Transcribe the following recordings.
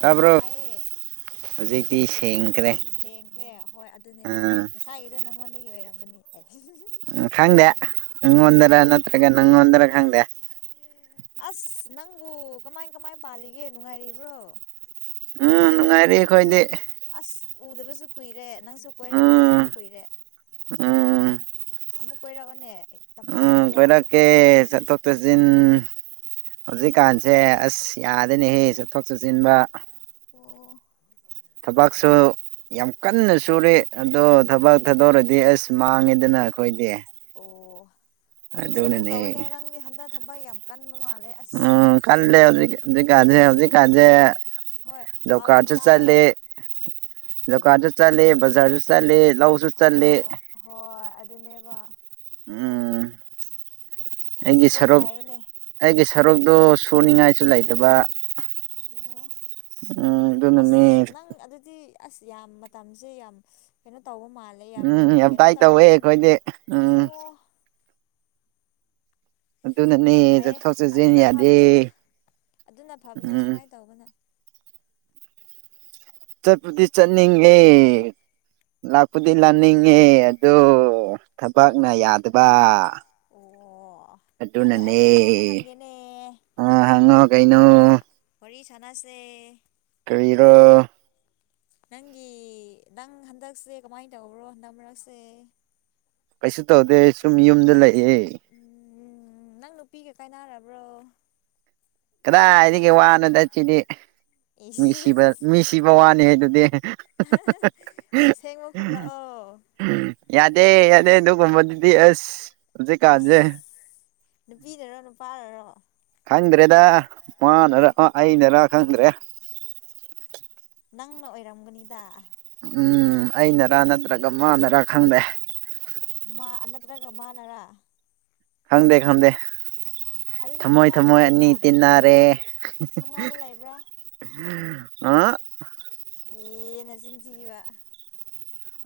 ꯇꯥꯕ꯭ꯔꯣ ꯑꯩ ꯍꯧꯖꯤꯛꯇꯤ ꯍꯧꯖꯤꯛꯤ ꯁꯦꯡꯈ꯭ꯔꯦ ꯁꯦꯡꯈ꯭ꯔꯦ ꯍꯣꯏ ꯑꯗꯨꯅꯦꯕ ꯑꯥ ꯉꯥꯏ ꯊꯥꯏꯌꯦꯗꯣ ꯅꯉꯣꯟꯗꯒꯤ ꯑꯣꯏꯔꯝꯒꯅꯤ ꯎ ꯈꯪꯗꯦ ꯏꯪꯣꯗꯔ ꯅꯠꯇ꯭ꯔꯒ ꯅꯪꯣꯗꯔ ꯈꯪꯗꯦ ꯑꯁ ꯅꯪꯕꯨ ꯀꯃꯥꯏ ꯀꯃꯥꯏ ꯄꯥꯜꯂꯤꯒꯦ ꯅꯨꯡꯉꯥꯏꯔꯤꯕ꯭ꯔꯣ ꯎꯝ ꯅꯨꯡꯉꯥꯏꯔꯤ ꯑꯩꯈꯣꯏꯗꯤ ꯑꯁ ꯎꯗꯕꯁꯨ ꯀꯨꯏꯔꯦ ꯅꯪꯁꯨ ꯀꯣꯏꯔꯛꯇꯕꯁꯨ ꯑꯃꯨꯛ ꯀꯨꯏꯔꯦ ꯑ ꯑꯃꯨꯛ ꯀꯣꯏꯔꯛꯑꯅꯦ ꯇꯝꯄꯥꯛꯂꯣꯝꯗ ꯀꯦ ꯆꯠꯊꫭꯛ ꯆꯖꯤꯟ ꯍꯧꯖꯤꯛꯀꯥꯟꯁꯦ ꯑꯁ ꯌꯥꯗꯅꯦꯍꯦ ꯆꯠꯊꯣꯛ ꯆꯠꯁꯤꯟꯕ ꯑꯣ [unintelligible] [inaudible] ꯊꯕꯛꯁꯨ ꯌꯥꯝ ꯀꯟꯅ ꯁꯨꯔꯦ ꯑꯗꯣ ꯊꯕꯛ ꯊꯥꯗꯧꯔꯗꯤ ꯑꯁ ꯃꯥꯡꯉꯦꯗꯅ ꯑꯩꯈꯣꯏꯗꯤ ꯑꯣ ꯑꯗꯨꯁꯨ ꯑꯃꯨꯛ ꯑꯗꯨꯅꯅꯦ ꯇꯧꯋꯦꯅꯦ ꯅꯪꯗꯤ ꯍꯟꯗꯛ ꯊꯕꯛ ꯌꯥꯝ ꯀꯟꯕ ꯃꯥꯜꯂꯦ ꯑꯁ ꯎꯝ ꯀꯜꯂꯦ ꯍꯧꯖꯤꯛ ꯍꯧꯖꯤꯛꯀꯥꯟꯁꯦ ꯍꯧꯖꯤꯛꯀꯥꯟꯁꯦ ꯍꯣꯏ ꯖꯣꯕ ꯄꯥꯎ ꯌꯥꯝ ꯀꯥꯔꯠꯁꯨ ꯇꯥꯏꯌꯦ ꯆꯠꯂꯦ ꯗꯨꯀꯥꯟꯁꯨ ꯆꯂꯦ ꯕꯖꯥꯔꯁꯨ ꯆꯠꯂꯦ ꯂꯧꯁꯨ ꯍꯣ ꯆꯠꯂꯦ ꯍꯣꯏ ꯑꯗꯨꯅꯦꯕ ꯎꯝ [unintelligible] [inaudible] ꯑꯩꯒꯤ ꯊꯕꯛ ꯁꯔꯨꯛ ꯐꯩꯌꯦꯅꯦ ꯑꯩꯒꯤ ꯁꯔꯨꯛꯇꯣ ꯁꯨꯅꯤꯡꯉꯥꯏꯁꯨ ꯂꯩꯇꯕ ꯑꯣ ꯎꯝ ꯑꯁ ꯑꯗꯨꯅꯅꯦ ꯅꯪ ꯑꯗꯨꯗꯤ ꯑꯁ ꯌꯥꯝ ꯃꯇꯝꯁꯦ ꯌꯥꯝ ꯀꯩꯅꯣ ꯇꯧꯕ ꯃꯥꯜꯂꯦ ꯂꯩ ꯌꯥꯝꯝ ꯎꯝ ꯌꯥꯝ ꯀꯩꯅꯣ ꯇꯥꯏ ꯇꯧꯋꯦ ꯇꯧꯔꯝꯒꯅꯤ ꯑꯩꯈꯣꯏꯗꯤ ꯎꯝ ꯑꯣ ꯑꯗꯨꯅꯅꯦ ꯌꯥꯝ ꯐꯩꯌꯦ ꯆꯠꯊꯣꯛ ꯆꯠꯁꯤꯟ ꯑꯗꯨꯅ ꯌꯥꯗꯦ ꯐꯕꯅꯦꯗ ꯑꯗꯨꯅ ꯐꯕꯅꯦ ꯎꯝ ꯁꯨꯃꯥꯏꯅ ꯇꯧꯕꯅ ꯆꯠꯄꯗꯤ ꯆꯠꯅꯤꯡꯒꯦ ꯂꯥꯛꯄꯨꯗꯤ ꯂꯅꯤꯡꯉꯤ ꯑꯗꯨ ꯊꯕꯛꯅ ꯌꯥꯗꯕ ꯑꯣ ꯑꯣ ꯑꯗꯣ ꯑꯩ ꯑꯗꯨꯅꯅꯦ ꯀꯩꯅꯣꯝꯃ ꯍꯪꯒꯦꯅꯦ ꯑ ꯍꯪꯉꯣ ꯀꯩꯅꯣ ꯍꯔꯤ ꯊꯅꯥꯥꯁꯦ ꯀꯔꯤꯔꯣ ꯅꯪꯒꯤ ꯅꯪ ꯍꯟꯗꯛꯁꯦ ꯀꯃꯥꯏꯅ ꯇꯧꯕ꯭ꯔꯣ ꯍꯟꯗꯛ ꯃꯔꯛꯁꯦ ꯀꯩꯁꯨ ꯇꯧꯗꯦ ꯁꯨꯝ ꯌꯨꯝꯗ ꯂꯩꯑ ꯎꯝ ꯅꯪ ꯅꯨꯄꯤꯒ ꯀꯥꯏꯅꯔꯕ꯭ꯔꯣ ꯀꯗꯥꯏꯗꯒꯤ ꯋꯥꯅꯣꯗ ꯁꯤꯗꯤ ꯃꯤ ꯏꯁ ꯁꯤꯕ ꯃꯤ ꯁꯤꯕ ꯋꯥꯅꯤ ꯍꯥꯏ ꯑꯗꯨꯗꯤ ꯁꯦꯡꯃ ꯈꯣꯝꯂꯥꯛ ꯑꯣ ꯌꯥꯗꯦ ꯌꯥꯗꯦ ꯅꯗꯨ ꯀꯕꯗꯤꯗꯤ ꯑꯁ ꯍꯧꯖꯤꯛ ꯀꯥꯖꯦ ꯏꯁ ꯅꯨꯄꯤꯅꯔꯣ ꯅꯨꯄꯥꯅꯔꯣ ꯈꯪꯗ꯭ꯔꯦꯗ ꯃꯥꯅꯔ ꯑꯩꯅꯔ ꯈꯪꯗ꯭ꯔꯦ ꯅꯪꯅ ꯑꯣꯏꯔꯝꯒꯅꯤꯗ ꯎꯝ ꯑꯩꯅꯔꯥ ꯅꯠꯇ꯭ꯔꯒ ꯃꯥꯅꯔꯥ ꯈꯪꯗꯦ ꯃꯥ ꯅꯠꯇ꯭ꯔꯒ ꯃꯥꯥꯟꯅꯔꯥ ꯈꯪꯗꯦ ꯈꯪꯗꯦ ꯑꯗꯨꯗꯤ ꯊꯝꯃꯣꯏ ꯈꯪꯅꯕ ꯊꯝꯃꯣꯏ ꯑꯅꯤ ꯂꯩꯕ꯭ꯔꯥ ꯇꯤꯟꯅꯔꯦ ꯈꯪꯅꯕ ꯂꯩꯕ꯭ꯔꯥ ꯑ [unintelligible] [inaudible] ꯑꯦꯅ ꯆꯤꯡꯊꯤꯕ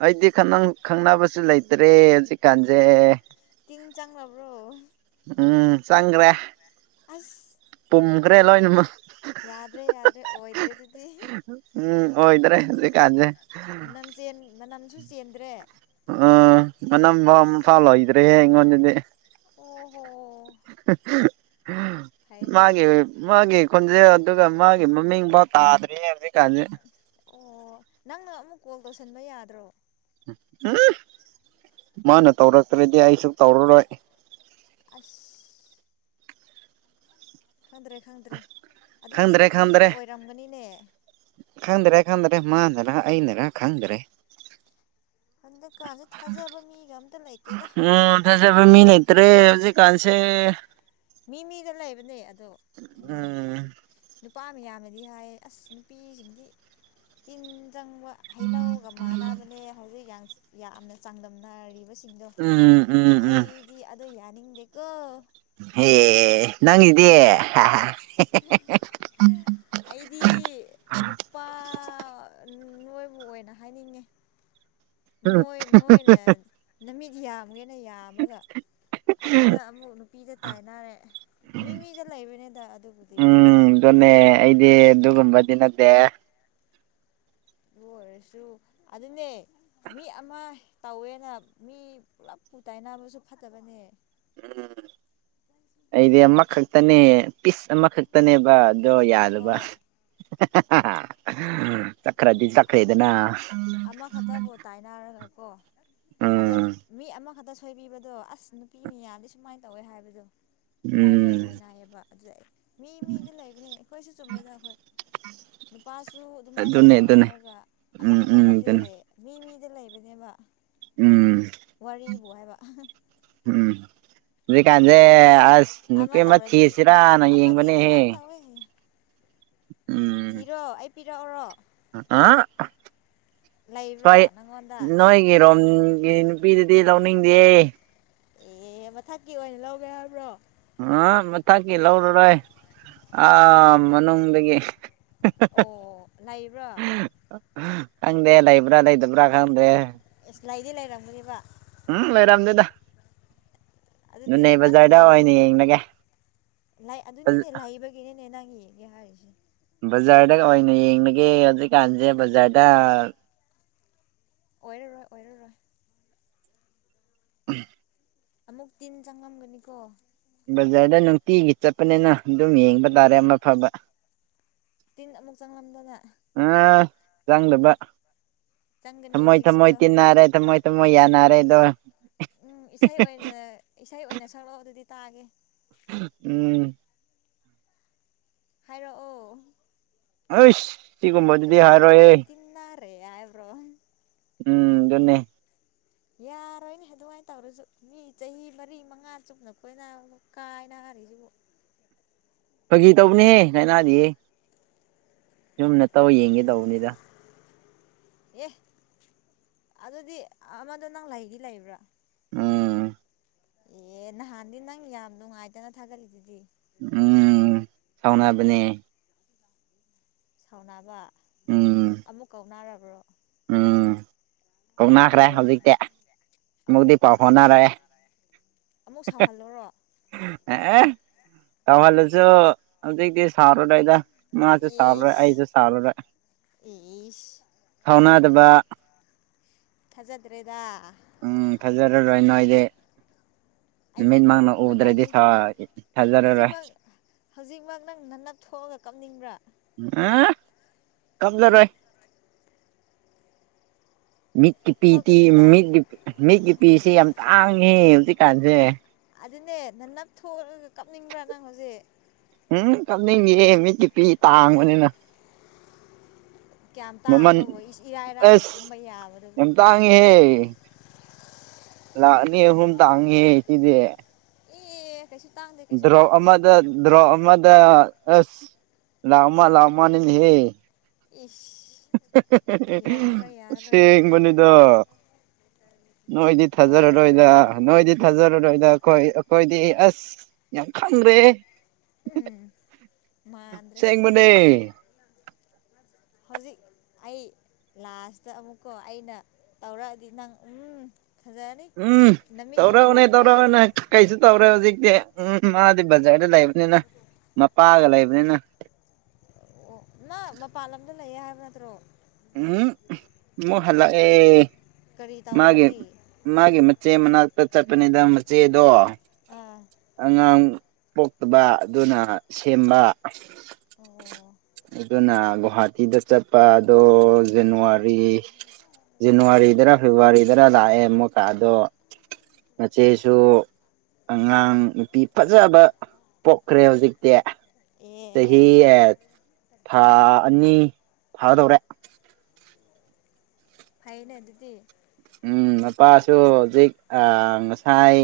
ꯑꯩꯗꯤ ꯈꯪꯅꯕꯁꯨ ꯂꯩꯇ꯭ꯔꯦ ꯍꯧꯖꯤꯛꯀꯥꯟꯁꯦ ꯇꯤꯟ ꯆꯥꯡ ꯅꯝꯕ꯭ꯔꯣ ꯎꯝ ꯆꯪꯒ꯭ꯔꯦ ꯑꯁ ꯌꯥꯗ꯭ꯔꯦ ꯂꯣꯏꯅꯃꯛ ꯌꯥꯗ꯭ꯔꯦ ꯌꯥꯗ꯭ꯔꯦ ꯑꯣꯏꯗ꯭ꯔꯦ ꯑꯗꯨ ꯇꯤ ꯎꯝ ꯑꯣꯏꯗ꯭ꯔꯦ ꯍꯧꯖꯤꯛꯀꯥꯟꯁꯦ ꯃꯅꯝ ꯆꯦꯟ ꯃꯅꯝꯁꯨ ꯆꯦꯟꯗ꯭ꯔꯦ ꯑ ꯃꯅꯝ ꯑꯁ ꯐꯥ ꯂꯣꯏꯗꯔ‌ꯦ ꯑꯩꯉꫭꯟꯗꯗꯤ [unintelligible] ꯑꯣ ꯍꯣ ꯐꯩꯅꯦ ꯃꯥꯒꯤ ꯃꯥꯒꯤ ꯈꯣꯟꯖꯦꯜ ꯑꯗꯨꯒ ꯃꯥꯒꯤ ꯃꯃꯤꯡ ꯇꯥꯗ꯭ꯔꯤ ꯍꯧꯖꯤꯛ ꯀꯥꯟꯖꯤ ꯑꯣ ꯅꯪꯅ ꯑꯃꯨꯛ ꯀꯣꯜ ꯇꯧꯁꯟꯕ ꯌꯥꯗ꯭ꯔꯣ ꯎꯝ ꯃꯥꯅ ꯇꯧꯔꯛꯇ꯭ꯔꯗꯤ ꯑꯩꯁꯨ ꯇꯧꯔꯔꯣꯏ ꯑꯁ ꯈꯪꯗ꯭ꯔꯦ ꯈꯪꯗ꯭ꯔꯦ ꯑꯗꯨꯗꯤ ꯅꯨꯄꯤꯅ ꯑꯣꯏꯔꯝꯒꯅꯤꯅꯦ ꯈꯪꯗꯔꯦ ꯈꯪꯗꯔꯦ ꯃꯥꯅꯔꯥ ꯑꯩꯅꯔꯥ ꯈꯪꯗ꯭ꯔꯦ ꯍꯟꯗꯛꯀꯥꯟꯁꯦ ꯊꯥꯖꯕ ꯃꯤꯒ ꯑꯝꯇ ꯂꯩꯇꯦꯗ ꯎꯝ ꯊꯥꯖꯕ ꯃꯤ ꯂꯩꯇ꯭ꯔꯦ ꯍꯧꯖꯤꯛ ꯀꯥꯟꯁꯦ ꯃꯤ ꯃꯤꯗ ꯂꯩꯕꯅꯦ ꯑꯗꯣ ꯎꯝ ꯅꯨꯄꯥ ꯃꯌꯥꯝꯅꯗꯤ ꯍꯥꯏꯌ‌ꯦ ꯑꯁ ꯅꯨꯄꯤꯁꯤꯡꯗꯤ ꯇꯤꯟ ꯆꯪꯕ ꯍꯩꯅꯧꯒ ꯃꯥꯟꯅꯕꯅꯦ ꯍꯧꯖꯤꯛ ꯌꯥꯝꯅ ꯆꯥꯡꯗꯝꯅꯔꯤ ꯁꯤꯡꯗꯣ ꯎꯝ ꯎꯝ ꯑꯩꯗꯤ ꯑꯗꯣ ꯌꯥꯅꯤꯡꯗꯦꯀꯣ ꯍ‌ꯦ ꯅꯪꯒꯤꯗꯤ ꯑꯩꯗꯤ ꯅꯨꯄꯥ ꯅꯣꯏꯕꯨ ꯑꯣꯏꯅ ꯍꯥꯏꯅꯤꯡꯉꯦ ꯎꯝ ꯅꫭꯏ ꯅꯣꯏꯅ ꯅꯨꯃꯤꯠ ꯌꯥꯝꯒꯦꯅ ꯌꯥꯝꯃꯒ ꯑꯃꯗ ꯑꯃꯨꯛ ꯅꯨꯄꯤꯗ ꯇꯥꯏꯅꯔꯦ ꯃꯤ ꯃꯤꯗ ꯂꯩꯕꯅꯤꯗ ꯑꯗꯨꯕꯨꯗꯤ ꯑꯗꯨꯅꯦ ꯑꯩꯗꯤ ꯑꯗꯨꯒꯨꯝꯕꯗꯤ ꯅꯠꯇꯦ ꯑꯗꯨ ꯑꯣꯏꯔꯁꯨ ꯑꯗꯨꯅꯦ ꯃꯤ ꯑꯃ ꯇꯧꯋꯦꯅ ꯃꯤ ꯄꯨꯂꯞ ꯄꯨ ꯇꯥꯏꯅꯕꯁꯨ ꯐꯠꯇꯕꯅꯦ ꯎꯝ ꯑꯩꯗꯤ ꯑꯃꯈꯛꯇꯅꯦ ꯄꯤꯁ ꯑꯃꯈꯛ ꯆꯠꯄꯅꯦꯕ ꯑꯗꯣ ꯌꯥꯗꯕ ꯍꯣꯏ ꯈꯔꯗꯤ ꯆꯥꯛꯈꯔ‌ꯦꯗꯅ ꯀꫭꯏꯅꯔꯒ ꯀꫭ ꯑꯗ ꯃꯤ ꯑꯃ ꯈꯛꯇ ꯁꯨ ꯊꯣꯏꯕꯤꯕꯗꯣ ꯑꯁ ꯅꯨꯄꯤ ꯃꯌꯥꯗꯤ ꯁꯨꯃꯥꯏꯅ ꯇꯧꯋꯦ ꯍꯥꯏꯕꯗꯣ ꯁꯨꯃꯥꯏꯅ ꯂꯣꯏ ꯎꯝ ꯍꯥꯏꯅꯌꯦꯕ ꯑꯗꯨꯗ ꯑꯩ ꯃꯤ ꯃꯤꯗꯤ ꯂꯩꯕꯅꯦ ꯑꯩꯈꯣꯏꯁꯨ ꯆꯨꯝꯃꯦꯗ ꯍꫭꯏ ꯅꯨꯄꯥꯁꯨ ꯑꯗꯨꯃꯥꯏꯅ ꯑꯗꯨꯅꯦ ꯇꯧꯋꯦ ꯑꯗꯨꯅꯦ ꯍꯥꯏꯔꯒ ꯎꯝ ꯑꯃꯈꯛꯇ ꯎꯝ ꯅꯠꯇꯦ ꯑꯗꯨꯅꯦ ꯃꯤ ꯃꯤꯗ ꯂꯩꯕꯅꯦꯕ ꯎꯝ ꯋꯥꯔꯤꯕꯨ ꯍꯥꯏꯕ ꯎꯝ ꯍꯧꯖꯤꯛꯀꯥꯟꯁꯦ ꯑꯁ ꯅꯨꯄꯤ ꯑꯃ ꯇꯧꯔꯗꯤ ꯅꯨꯄꯥ ꯊꯤꯔꯁꯤꯔꯅ ꯑꯃꯗꯤ ꯌꯦꯡꯕꯅꯦꯍꯦ ꯑꯗꯨꯃꯥꯏꯅ ꯇꯧꯋꯦ [unintelligible] ꯎꯝ ꯊꯤꯔꯣ ꯑꯩ ꯄꯤꯔꯛꯎꫭꯔꯣ ꯑ ꯁ ꯂꯩꯕ꯭ꯔꯣ ꯅꯪꯉꯣꯟꯗ ꯅꯣꯏ [unintelligible] ꯒꯤꯔꯣꯝꯒꯤ ꯅꯨꯄꯤꯗꯗꯤ ꯂꯧꯅꯤꯡꯗꯦ ꯑꯦ ꯃꯊꯛꯀꯤ ꯑꯣꯏꯅ ꯂꯧꯒꯦ ꯍꯥꯏꯕ꯭ꯔꯣ ꯍꯨꯛ ꯃꯊꯛꯀꯤ ꯂꯧꯔꯔꯣꯏ ꯑꯥ ꯃꯅꯨꯡꯗꯒꯤ ꯑꯣ ꯂꯩꯕ꯭ꯔꯥ ꯈꯪꯗꯦ ꯂꯩꯕ꯭ꯔꯥ ꯂꯩꯇꯕ꯭ꯔꯥ ꯈꯪꯗꯦ ꯑꯦꯁ ꯂꯩꯥꯏꯗꯤ ꯂꯩꯔꯝꯒꯅꯤꯕ ꯎꯝ ꯂꯩꯔꯝꯗꯦꯗ ꯑꯗꯨꯗꯤ ꯅꯣꯅꯦ ꯅꯪ ꯕꯖꯥꯔꯗ ꯑꯣꯏꯅ ꯂꯩꯕꯒꯤ ꯌꯦꯡꯂꯒꯦ ꯑꯗꯨꯅꯤꯅꯦ ꯂꯩꯕꯒꯤꯅꯤꯅꯦ ꯅꯪ ꯌꯦꯡꯒꯦ ꯍꯥꯏꯔꯤꯁꯦ ꯕꯖꯥꯔꯗ ꯑꯣꯏꯅ ꯌꯦꯡꯅꯒꯦ ꯍꯧꯖꯤꯛꯀꯥꯟꯁꯦ ꯕꯖꯥꯔꯗ ꯑꯣꯏꯔꯔꯣꯏ ꯑꯣꯏꯔꯔꯣꯏ ꯎꯝ [unintelligible] ꯑꯃꯨꯛ ꯇꯤꯟ ꯆꯪꯉꯂꯝꯒꯅꯤꯀꯣ ꯕꯖꯥꯔꯗ ꯅꯨꯡꯇꯤꯒꯤ ꯆꯠꯄꯅꯤꯅ ꯑꯗꯨꯝ ꯌꯦꯡꯕ ꯇꯥꯔꯦ ꯑꯃ ꯐꯕ ꯇꯤꯟ ꯑꯃꯨꯛ ꯆꯪꯂꯝꯗꯅ ꯑꯥ ꯆꯪꯗꯕ ꯆꯪꯒꯅꯤ ꯊꯝꯃꯣꯏ ꯊꯝꯃꯣꯏ ꯆꯦꯛꯁꯤꯜꯂꯣ ꯇꯤꯟꯅꯔꯦ ꯊꯝꯃꯣꯏ ꯃꫭꯏ ꯌꯥꯅꯔꯦꯗꯣ ꯎꯝ ꯏꯁꯩ ꯑꯣꯏꯅ ꯏꯁꯩ ꯑꯣꯏꯅ ꯁꯛꯂꯛꯑꯣ ꯑꯗꯨꯗꯤ ꯇꯥꯒꯦ ꯎꯝ ꯍꯥꯏꯔꯛꯑꯣ ꯍꯥꯖ ꯊꯝꯃꯣꯏ ꯊꯝꯃꯣꯏ ꯇꯤꯟꯟꯅꯔꯦ ꯍꯥꯏꯕ꯭ꯔꯣ ꯎꯝ ꯑꯗꯨꯅꯦ ꯌꯥꯔꯣꯏꯅꯦ ꯑꯗꯨꯃꯥꯏꯅ ꯇꯧꯔꯁꯨ ꯃꯤ ꯆꯍꯤ ꯃꯔꯤ ꯃꯉꯥ ꯆꯨꯞꯅ ꯀꯣꯏꯅ ꯃꯨꯛ ꯀꯥꯏꯅꯔꯤꯁꯤꯕꯨ ꯐꯥꯒꯤ ꯇꯧꯕꯅꯦꯍꯦ ꯂꯥꯏꯅꯥꯗꯤꯌꯀ ꯁꯨꯝ ꯅꯠꯇꯧ ꯌꯦꯡꯒꯦ ꯇꯧꯕꯅꯤꯗ ꯑꯦ ꯑꯗꯨꯗꯤ ꯑꯃꯗꯣ ꯅꯪ ꯂꯩꯗꯤ ꯂꯩꯕ꯭ꯔꯥ ꯎꯝ ꯑꯦ ꯅꯍꯥꯟꯗꯤ ꯅꯪ ꯌꯥꯝ ꯅꯨꯡꯉꯥꯏꯗꯅ ꯊꯥꯒꯠꯂꯤꯗꯨꯗꯤ ꯎꯝ ꯁꯥꯎꯅꯥꯕꯅꯦ ꯁꯥꯎꯅꯕ ꯎꯝ ꯑꯃꯨꯛ ꯀꯧꯅꯔꯕ꯭ꯔꯣ ꯎꯝ ꯀꯧꯅꯈ꯭ꯔꯦ ꯑꯃꯨꯛ ꯍꯧꯖꯤꯛꯇꯤ ꯑꯃꯨꯛ ꯑꯃꯨꯛꯇꯤ ꯄꯥꯎ ꯑꯃꯨꯛ ꯍꯣꯅꯔꯛꯑꯦ ꯑꯃꯨꯛ ꯁꯥꯎꯍꯜꯂꯨꯔꯣ ꯑꯦ ꯁꯥꯎꯍꯜꯂꯁꯨ ꯍꯧꯖꯤꯛꯗꯤ ꯁꯥꯎꯔꯔꯣꯗ ꯏꯁ ꯏꯁ ꯐꯥꯎꯅꯥꯗꯕ ꯊꯥꯖꯗ꯭ꯔꯦꯗ ꯎꯝ ꯐꯖꯔꯔꯣꯏ ꯅꯣꯏꯗꯤ ꯑꯩꯗꯤ ꯅꯨꯃꯤꯠ ꯃꯥꯛꯅ ꯎꯗ꯭ꯔꯗꯤ ꯅꯕꯥꯅꯤ ꯊꯥꯖꯔꯔꯣꯏ ꯍꯧꯖꯤꯛꯃꯛ ꯍꯧꯖꯤꯛꯃꯛ ꯅꯪ ꯅꯅꯞ ꯊꯣꯛꯑꯒ ꯀꯞꯅꯤꯡꯕ꯭ꯔꯥ ꯑ ꯀꯞꯂꯔꯣꯏ ꯃꯤꯠꯀꯤ ꯄꯤ ꯇꯤ ꯊꯣꯛꯀꯅꯤꯗ ꯃꯤꯠ ꯃꯤꯠꯀꯤꯄꯤꯁꯦ ꯌꯥꯝ ꯇꯥꯡꯉꯦ ꯍꯧꯖꯤꯛꯀꯥꯟꯁꯦ ꯑꯗꯨꯅꯦ ꯅ ꯅꯞꯊꯑꯒ ꯀꯞꯅꯤꯡꯕ꯭ꯔꯥ ꯅꯪ ꯍꯧꯖꯤꯛ ꯎꯝ ꯀꯅꯤꯡꯉꯦ ꯃꯤꯠꯀꯤ ꯄꯤ ꯇꯥꯡꯕꯅꯤꯅ ꯀꯌꯥꯝ ꯃꯃꯜ ꯇꯥꯡꯕꯕꯨ ꯏꯔꯥꯏꯔꯥꯏꯅ ꯀꯨꯝꯕ ꯌꯥꯕꯗꯨꯕꯨ ꯇꯥꯡꯍꯦ ꯂꯥꯛꯅꯤ ꯑꯍꯨꯝ ꯇꯥꯡꯍꯦ ꯁꯤꯗꯤ ꯑꯦ ꯀꯩꯁꯨ ꯇꯥꯡꯗꯦ ꯀꯩꯁꯨ ꯗ꯭ꯔꯣꯞ ꯇꯥꯡꯗꯦ ꯑꯃꯗ ꯗ꯭ꯔꯣꯞ ꯑꯃꯗ ꯑꯁ ꯂꯥꯛ ꯑꯃ ꯂꯥꯛ ꯑꯃ ꯅꯤꯅꯦꯍꯦ ꯏꯁ ꯌꯥꯔꯔꯣꯏ ꯌꯥꯔꯔꯣꯏ ꯑꯗꯨꯗꯤ ꯑꯁꯦꯡꯕꯅꯤꯗ ꯅꯣꯏꯗꯤ ꯊꯥꯖꯔꯔꯣꯏꯗ ꯑꯣꯏꯔꯣꯏꯗꯕ ꯅꯣꯏꯗꯤ ꯊꯥꯖꯔꯔꯣꯏꯗ ꯑꯩꯈꯣꯏ ꯑꯩꯈꯣꯏꯗꯤ ꯑꯁ ꯌꯥꯝ ꯈꯪꯈ꯭ꯔꯦ ꯎꯝ ꯃꯥꯗ꯭ꯔꯦ ꯑꯁꯦꯡꯕꯅꯦ ꯍꯧꯖꯤꯛ ꯑꯩ ꯂꯥꯁꯇ ꯑꯃꯨꯛꯀꯣ ꯑꯩꯅ ꯇꯧꯔꯛꯑꯗꯤ ꯅꯪ ꯎꯝ ꯐꯖꯔꯅꯤ ꯎꯝ ꯅꯨꯃꯤꯠꯀ ꯇꯧꯔꯛꯎꯅꯦ ꯄꯣꯝꯈꯩ ꯇꯧꯔꯛꯎꯅꯦ ꯀꯩꯁꯨ ꯇꯧꯔꯦ ꯍꯧꯖꯤꯛꯇꯤ ꯎꯝ ꯃꯥꯗꯤ ꯕꯖꯥꯔꯗ ꯂꯩꯕꯅꯤꯅ ꯃꯄꯥꯒ ꯂꯩꯕꯅꯤꯅ ꯑꯣ ꯅ ꯃꯄꯥꯟ ꯂꯝꯗ ꯂꯩꯌꯦ ꯍꯥꯏꯕ ꯅꯠꯇ꯭ꯔꯣ ꯎꯝ ꯃꯨꯛ ꯍꯜꯂꯛ ꯑꯦ ꯀꯔꯤ ꯃꯥꯒꯦ ꯇꯧꯕꯒꯤ ꯃꯥꯒꯤ ꯃꯆꯦ ꯃꯅꯥꯛꯇ ꯆꯠꯄꯅꯤꯗ ꯃꯆꯦꯗꯣ ꯑꯥ ꯑꯉꯥꯡ ꯄꯣꯛꯇꯕ ꯑꯗꯨꯅ ꯁꯦꯝꯕ ꯑꯣ꯫ ꯑꯗꯨꯅ ꯒꯨꯍꯥꯇꯤꯗ ꯆꯠꯄ ꯑꯗꯣ ꯖꯅꯋꯥꯔꯤ꯫ ꯖꯅꯋꯥꯔꯤꯗꯔ ꯐꯦꯕꯋꯥꯔꯤꯗꯔ ꯂꯥꯛꯑꯦ ꯃꯨꯛ ꯀꯥꯗꯣ꯫ ꯃꯆꯦꯁꯨ꯫ ꯑꯉꯥꯡ ꯅꯨꯄꯤ ꯐꯖꯕ ꯄꯣꯛꯈ꯭ꯔꯦ ꯍꯧꯖꯤꯛꯇꯤ꯫ ꯑꯦ ꯆꯍꯤ ꯊꯥ ꯑꯅꯤ ꯐꯥꯗꯧꯔꯦ꯫ ꯐꯩꯅꯦ ꯑꯗꯨꯗꯤ꯫ ꯎ ꯅꯨꯄꯥꯁꯨ ꯍꯧꯖꯤꯛ ꯉꯁꯥꯏ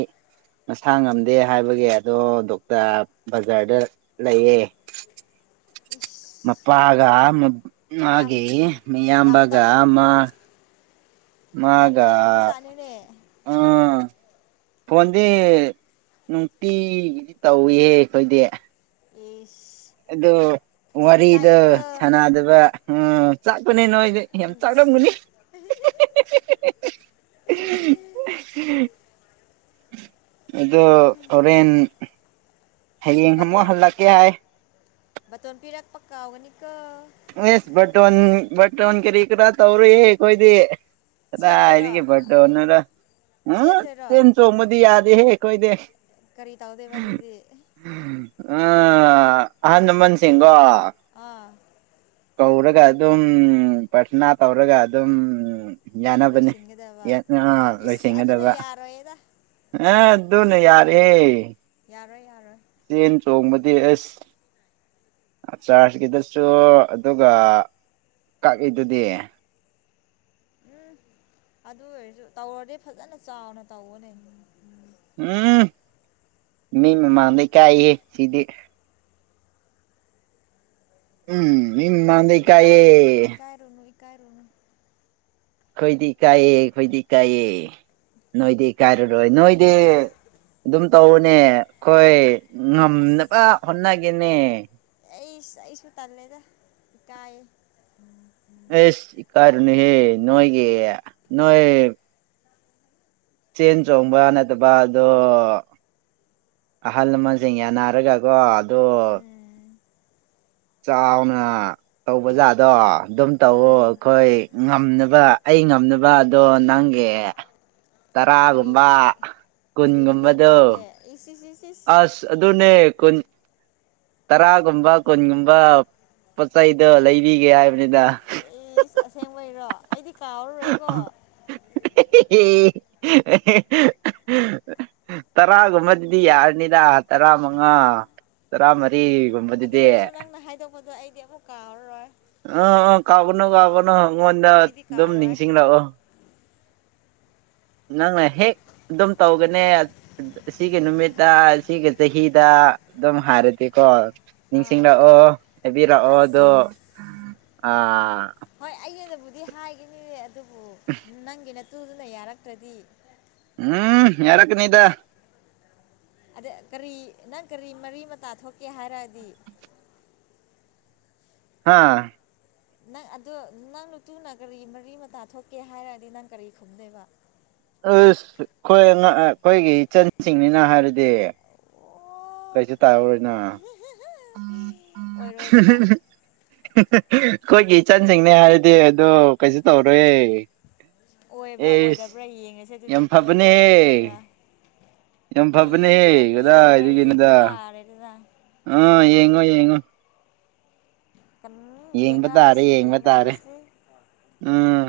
ꯃꯁꯥ ꯉꯝꯗꯦ꯫ ꯗꯦ ꯍꯥꯏꯕꯒꯤ ꯑꯗꯣ ꯗꯣꯛꯇꯔ ꯕꯖꯥꯔꯗ ꯂꯩꯌꯦ꯫ ꯏꯁ ꯃꯄꯥꯒ ꯌꯥꯝ ꯃꯥꯒꯤ ꯌꯥꯝ ꯃꯤꯌꯥꯝꯕꯒ ꯇꯧ ꯃꯥ꯫ ꯌꯥꯝ ꯃꯥꯒ ꯇꯧꯔꯝꯕꯖꯥꯠꯅꯤꯅꯦ ꯎꯝ꯫ ꯐꯣꯟꯗꯤ ꯅꯨꯡꯇꯤꯒꯤꯗꯤ ꯇꯧꯏ ꯑꯩꯈꯣꯏꯗꯤ꯫ ꯏꯁ꯫ ꯑꯗꯣ ꯋꯥꯔꯤꯗ ꯆꯥꯛꯑꯦꯀꯣ ꯁꯥꯟꯅꯗꯕ ꯎ ꯆꯥꯛꯄꯅꯦ ꯅꯣꯏ꯫ ꯅꯣꯏ ꯌꯥꯝ ꯆꯥꯛꯔꯝꯒꯅꯤ꯫ ꯑꯗꯣ ꯍꯣꯔꯦꯟ ꯍꯌꯦꯡ ꯑꯃꯛ ꯍꯜꯂꯛꯀꯦ ꯍꯥꯏ꯫ ꯃꯇꯣꯟ ꯄꯤꯔꯛꯄ ꯀꯥꯎꯒꯅꯤ ꯀꯣ꯫ [unintelligible] ꯕꯔꯇꯣꯟ ꯀꯦꯔꯤ ꯀ꯭ꯔ ꯇꯋꯥꯔ ꯌꯦ ꯀꯣꯏꯗꯦ꯫ ꯆꯦꯟꯗꯣꯏꯔꯣ ꯀꯗꯥꯏꯗꯒꯤ ꯕꯔꯇꯣꯟꯅꯣꯗ꯫ ꯎꯝ ꯆꯦꯟꯗꯣꯏꯔꯣ ꯆꯦꯟ ꯆꯣꯡꯕꯗꯤ ꯌꯥꯗꯦꯍꯦ ꯑꯩꯏꯗꯦ꯫ ꯀꯔꯤ ꯇꯧꯗꯦꯕ ꯑꯗꯨꯗꯤ꯫ ꯎꯝ ꯑꯍꯥꯟꯂꯃꯟ ꯁꯤꯒꯣ꯫ ꯑꯥ꯫ ꯀꯧꯔꯒ ꯑꯗꯨꯝ ꯄꯔꯊꯅꯥ ꯇꯧꯔꯒ ꯑꯗꯨꯝ꯫ ꯌꯥꯅꯕꯅꯦ ꯂꯣꯏꯁꯤꯟꯒꯗꯕ ꯏꯁ ꯑꯗꯨꯅ ꯂꯣꯏꯁꯤꯟꯒꯗꯕ꯫ ꯌꯥꯔꯣꯏꯗ ꯑ ꯑꯗꯨꯅ ꯌꯥꯔꯦ꯫ ꯌꯥꯔꯣꯏ ꯌꯥꯔꯣꯏ꯫ ꯆꯦꯟ ꯆꯣꯡꯕꯗꯤ ꯑꯦꯁ ꯑꯆꯥꯔꯖꯀꯤꯗꯁꯨ꯫ ꯑꯗꯨꯒ ꯀꯛꯏꯗꯨꯗꯤ꯫ ꯎꯝ ꯑꯗꯨ ꯑꯣꯏꯔꯁꯨ ꯇꯧꯔꯗꯤ ꯐꯖꯅ ꯆꯥꯎꯅ ꯇꯧꯕꯅꯦ꯫ ꯎꯝ ꯃꯤ ꯃꯃꯥꯡꯗ ꯏꯀꯥꯏꯍꯦ ꯁꯤꯗꯤ꯫ ꯎꯝ ꯃꯤ ꯃꯥꯃꯥꯡꯗ ꯏꯀꯥꯏꯌꯦ꯫ ꯔꯨꯅꯨ ꯏꯀꯥꯏꯔꯨꯅꯨ꯫ ꯈꯣꯏꯗꯤ ꯀꯥꯏꯑꯌꯦ ꯈꯣꯏꯗꯤ ꯀꯥꯏꯑꯦ꯫ ꯅꯣꯏꯗꯤ ꯏꯀꯥꯏꯔꯔꯣꯏ ꯅꯣꯏꯗꯤ ꯑꯗꯨꯝ ꯇꯧꯅꯦ ꯑꯩꯈꯣꯏ꯫ ꯉꯝꯅꯕ ꯍꯣꯠꯅꯒꯦꯅꯦ꯫ ꯑꯩ ꯑꯩꯁꯨ ꯇꯜꯂꯦꯗ ꯏꯀꯥꯏꯌꯦ꯫ ꯎꯝ ꯎꯝ꯫ ꯑꯦꯁ ꯏꯀꯥꯔꯅꯨ ꯍꯦ ꯅꯣꯏꯒꯤ ꯅꯣꯏꯣꯏ꯫ ꯆꯦꯟ ꯆꯣꯡꯕ ꯅꯠꯇꯕ ꯑꯗꯣ꯫ ꯑꯍꯜ ꯂꯃꯟꯁꯤꯡ ꯌꯥꯟꯅꯅꯥꯔꯒꯀꯣ ꯑꯗꯣ꯫ ꯎꯝ ꯆꯥꯎꯅ꯫ ꯇꯧꯕ ꯖꯥꯠꯗꯣ ꯑꯗꯨꯝ ꯇꯧꯋ ꯎꯝ ꯑꯩꯈꯣꯏ ꯉꯝꯅꯕ ꯑꯩ ꯉꯝꯅꯕꯗꯣ ꯅꯪꯒꯤ꯫ ꯀꯔꯤ ꯇꯔꯥꯒꯨꯝꯕ ꯀꯨꯟꯒꯨꯝꯕꯗꯨ꯫ ꯏ ꯁꯤ ꯁꯤꯁꯤ꯫ ꯑꯁ ꯑꯗꯨꯅꯦ ꯀꯨꯟ꯫ ꯇꯔꯥꯒꯨꯝꯕ ꯀꯨꯟꯒꯨꯝꯕ ꯄꯣꯠ ꯆꯩꯗꯣ ꯂꯩꯕꯤꯒꯦ ꯍꯥꯏꯕꯅꯤꯗ꯫ ꯑꯩ ꯑꯁꯦꯡꯕꯩꯔꯣ ꯑꯩꯗꯤ ꯀꯥꯎꯔꯨꯔꯣꯏꯀꯣ꯫ [unintelligible] ꯇꯔꯥꯒꯨꯝꯕꯗꯨꯗꯤ ꯌꯥꯔꯅꯤꯗ ꯇꯔꯥ ꯃꯉꯥ꯫ ꯎ ꯑꯗꯨ ꯑꯣꯏꯔꯁꯨ ꯅꯪꯅ ꯍꯥꯏꯗꯣꯛꯄꯗꯣ ꯑꯩꯗꯤ ꯑꯃꯨꯛ ꯀꯥꯎꯔꯔꯣꯏ ꯑꯥ ꯑꯥ ꯀꯥꯎꯒꯅꯨ ꯀꯥꯎꯒꯅꯨ ꯑꯩꯉꯣꯟꯗ ꯑꯩꯗꯤ ꯑꯗꯨꯝ ꯀꯥꯎꯔꯣꯏ ꯅꯤꯡꯁꯤꯡꯂꯛꯑꯣ ꯅꯪꯅ ꯍꯦꯛ ꯑꯗꯨꯝ ꯇꯧꯒꯅꯦ ꯁꯤꯒꯤ ꯅꯨꯃꯤꯠꯇ ꯁꯤꯒꯤ ꯆꯍꯤꯗ ꯑꯗꯨꯝ ꯍꯥꯏꯔꯗꯤꯦꯀꯣ ꯑꯥ ꯅꯤꯡꯁꯤꯡꯂꯛꯑꯣ ꯍꯥꯏꯕꯤꯔꯛꯑꯣ ꯑꯗꯣ ꯑꯁ ꯑ ꯍꯣꯏ ꯑꯩꯒꯤ ꯑꯗꯨꯕꯨꯗꯤ ꯍꯥꯏꯈꯤꯅꯤ ꯑꯗꯨꯕꯨ ꯅꯪꯒꯤꯅ ꯇꯨꯗꯨꯅ ꯌꯥꯔꯛꯇ꯭ꯔꯗꯤ ꯎꯝ ꯌꯥꯔꯀꯅꯤꯗ ꯑꯗ ꯀꯔꯤ ꯅꯪ ꯀꯔꯤ ꯃꯔꯤ ꯃꯇꯥ ꯊꯣꯛꯀꯦ ꯍꯥꯏꯔꯗꯤ ꯍꯥꯥ ꯅꯪ ꯑꯗ ꯅꯪ ꯅꯨꯇꯨꯅ ꯀꯔꯤ ꯃꯔꯤ ꯃꯇꯥ ꯊꯣꯛꯀꯦ ꯍꯥꯏꯔꯗꯤ ꯅꯪ ꯀꯔꯤ ꯈꯨꯝꯗꯣꯏꯕ ꯑꯩꯣꯏ ꯑꯩꯈꯣꯏꯒꯤ ꯏꯆꯟꯁꯤꯡꯅꯤꯅ ꯍꯥꯏꯔꯗꯤ ꯑꯣ ꯀꯩꯁꯨ ꯇꯥꯔꯔꯣꯏꯅ ꯑꯣꯏꯔꯣꯏꯗꯕ ꯑꯩꯈꯣꯏꯒꯤ ꯏꯆꯟꯁꯤꯡꯅꯦ ꯍꯥꯏꯔꯗꯤ ꯑꯗꯣ ꯀꯩꯁꯨ ꯇꯧꯔꯣꯏꯦ ꯑꯣꯏꯕ꯭ꯔꯥ ꯑꯣꯏꯗꯕ꯭ꯔꯥ ꯌꯦꯡꯉꯁꯦ ꯑꯗꯨꯗꯤ ꯌꯥꯝ ꯄꯤꯕ꯭ꯔꯥ ꯐꯕꯅꯦꯍꯦ ꯄꯤꯗꯕ꯭ꯔꯥ ꯌꯥꯝ ꯄꯤꯕ꯭ꯔꯥ ꯐꯕꯅꯦꯍꯦ ꯄꯤꯗꯕ꯭ꯔꯥ ꯌꯦꯡꯕ ꯇꯥꯔꯦꯗꯅ ꯑ ꯌꯦꯡꯉꯣ ꯌꯦꯡꯉꯣ ꯀꯟꯅ ꯌꯦꯡꯕ ꯇꯥꯔꯦ ꯌꯦꯡꯅꯔꯁꯤ ꯌꯦꯡꯕ ꯇꯥꯔꯦ ꯌꯦꯡꯅꯔꯁꯤ ꯎꯝ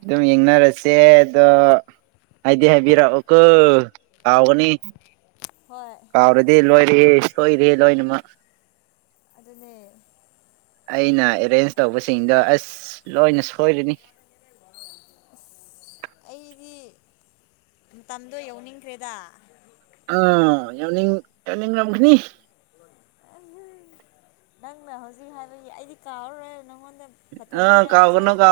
ꯑꯗꯨꯝ ꯌꯦꯡꯅꯔꯁꯦ ꯑꯗꯣ ꯑꯗꯤ ꯍꯥꯏꯕꯤꯔ ꯑꯣ ꯀꯥꯎꯒꯅꯤ ꯍꯣꯏ ꯆꯥꯎꯥꯎꯔꯗꯤ ꯂꯣꯏꯔꯦ ꯁꯣꯏꯔꯦ ꯂꯣꯏꯅꯃꯛ ꯑꯗꯨꯅꯦ ꯑꯩꯅ ꯑꯦꯔꯦꯟꯖ ꯇꯧꯕꯁꯤꯡꯗꯣ ꯑꯁ ꯂꯣꯏꯅ ꯁꯣꯏꯔꯅꯤ ꯑꯩꯗꯤ ꯃꯇꯝꯗꯣ ꯌꯧꯅꯤꯡꯈ꯭ꯔꯦꯗ ꯑꯥ ꯌꯥꯝꯅꯤꯡ ꯌꯥꯝꯅꯤꯡꯔꯝꯒꯅꯤ ꯅꯪꯅ ꯍꯧꯖꯤꯛ ꯍꯥꯏꯕꯒꯤ ꯑꯩꯗꯤ ꯀꯥꯎꯔꯔꯦ ꯅꯪꯉꯣꯟꯗ ꯠꯇ ꯋꯥꯣꯟ ꯑꯥ ꯀꯥꯎꯒꯅꯨ ꯄꯤꯔꯛꯑꯅꯤ ꯀꯥꯎꯒꯅꯨ ꯁꯣꯏꯗ꯭ꯔꯦ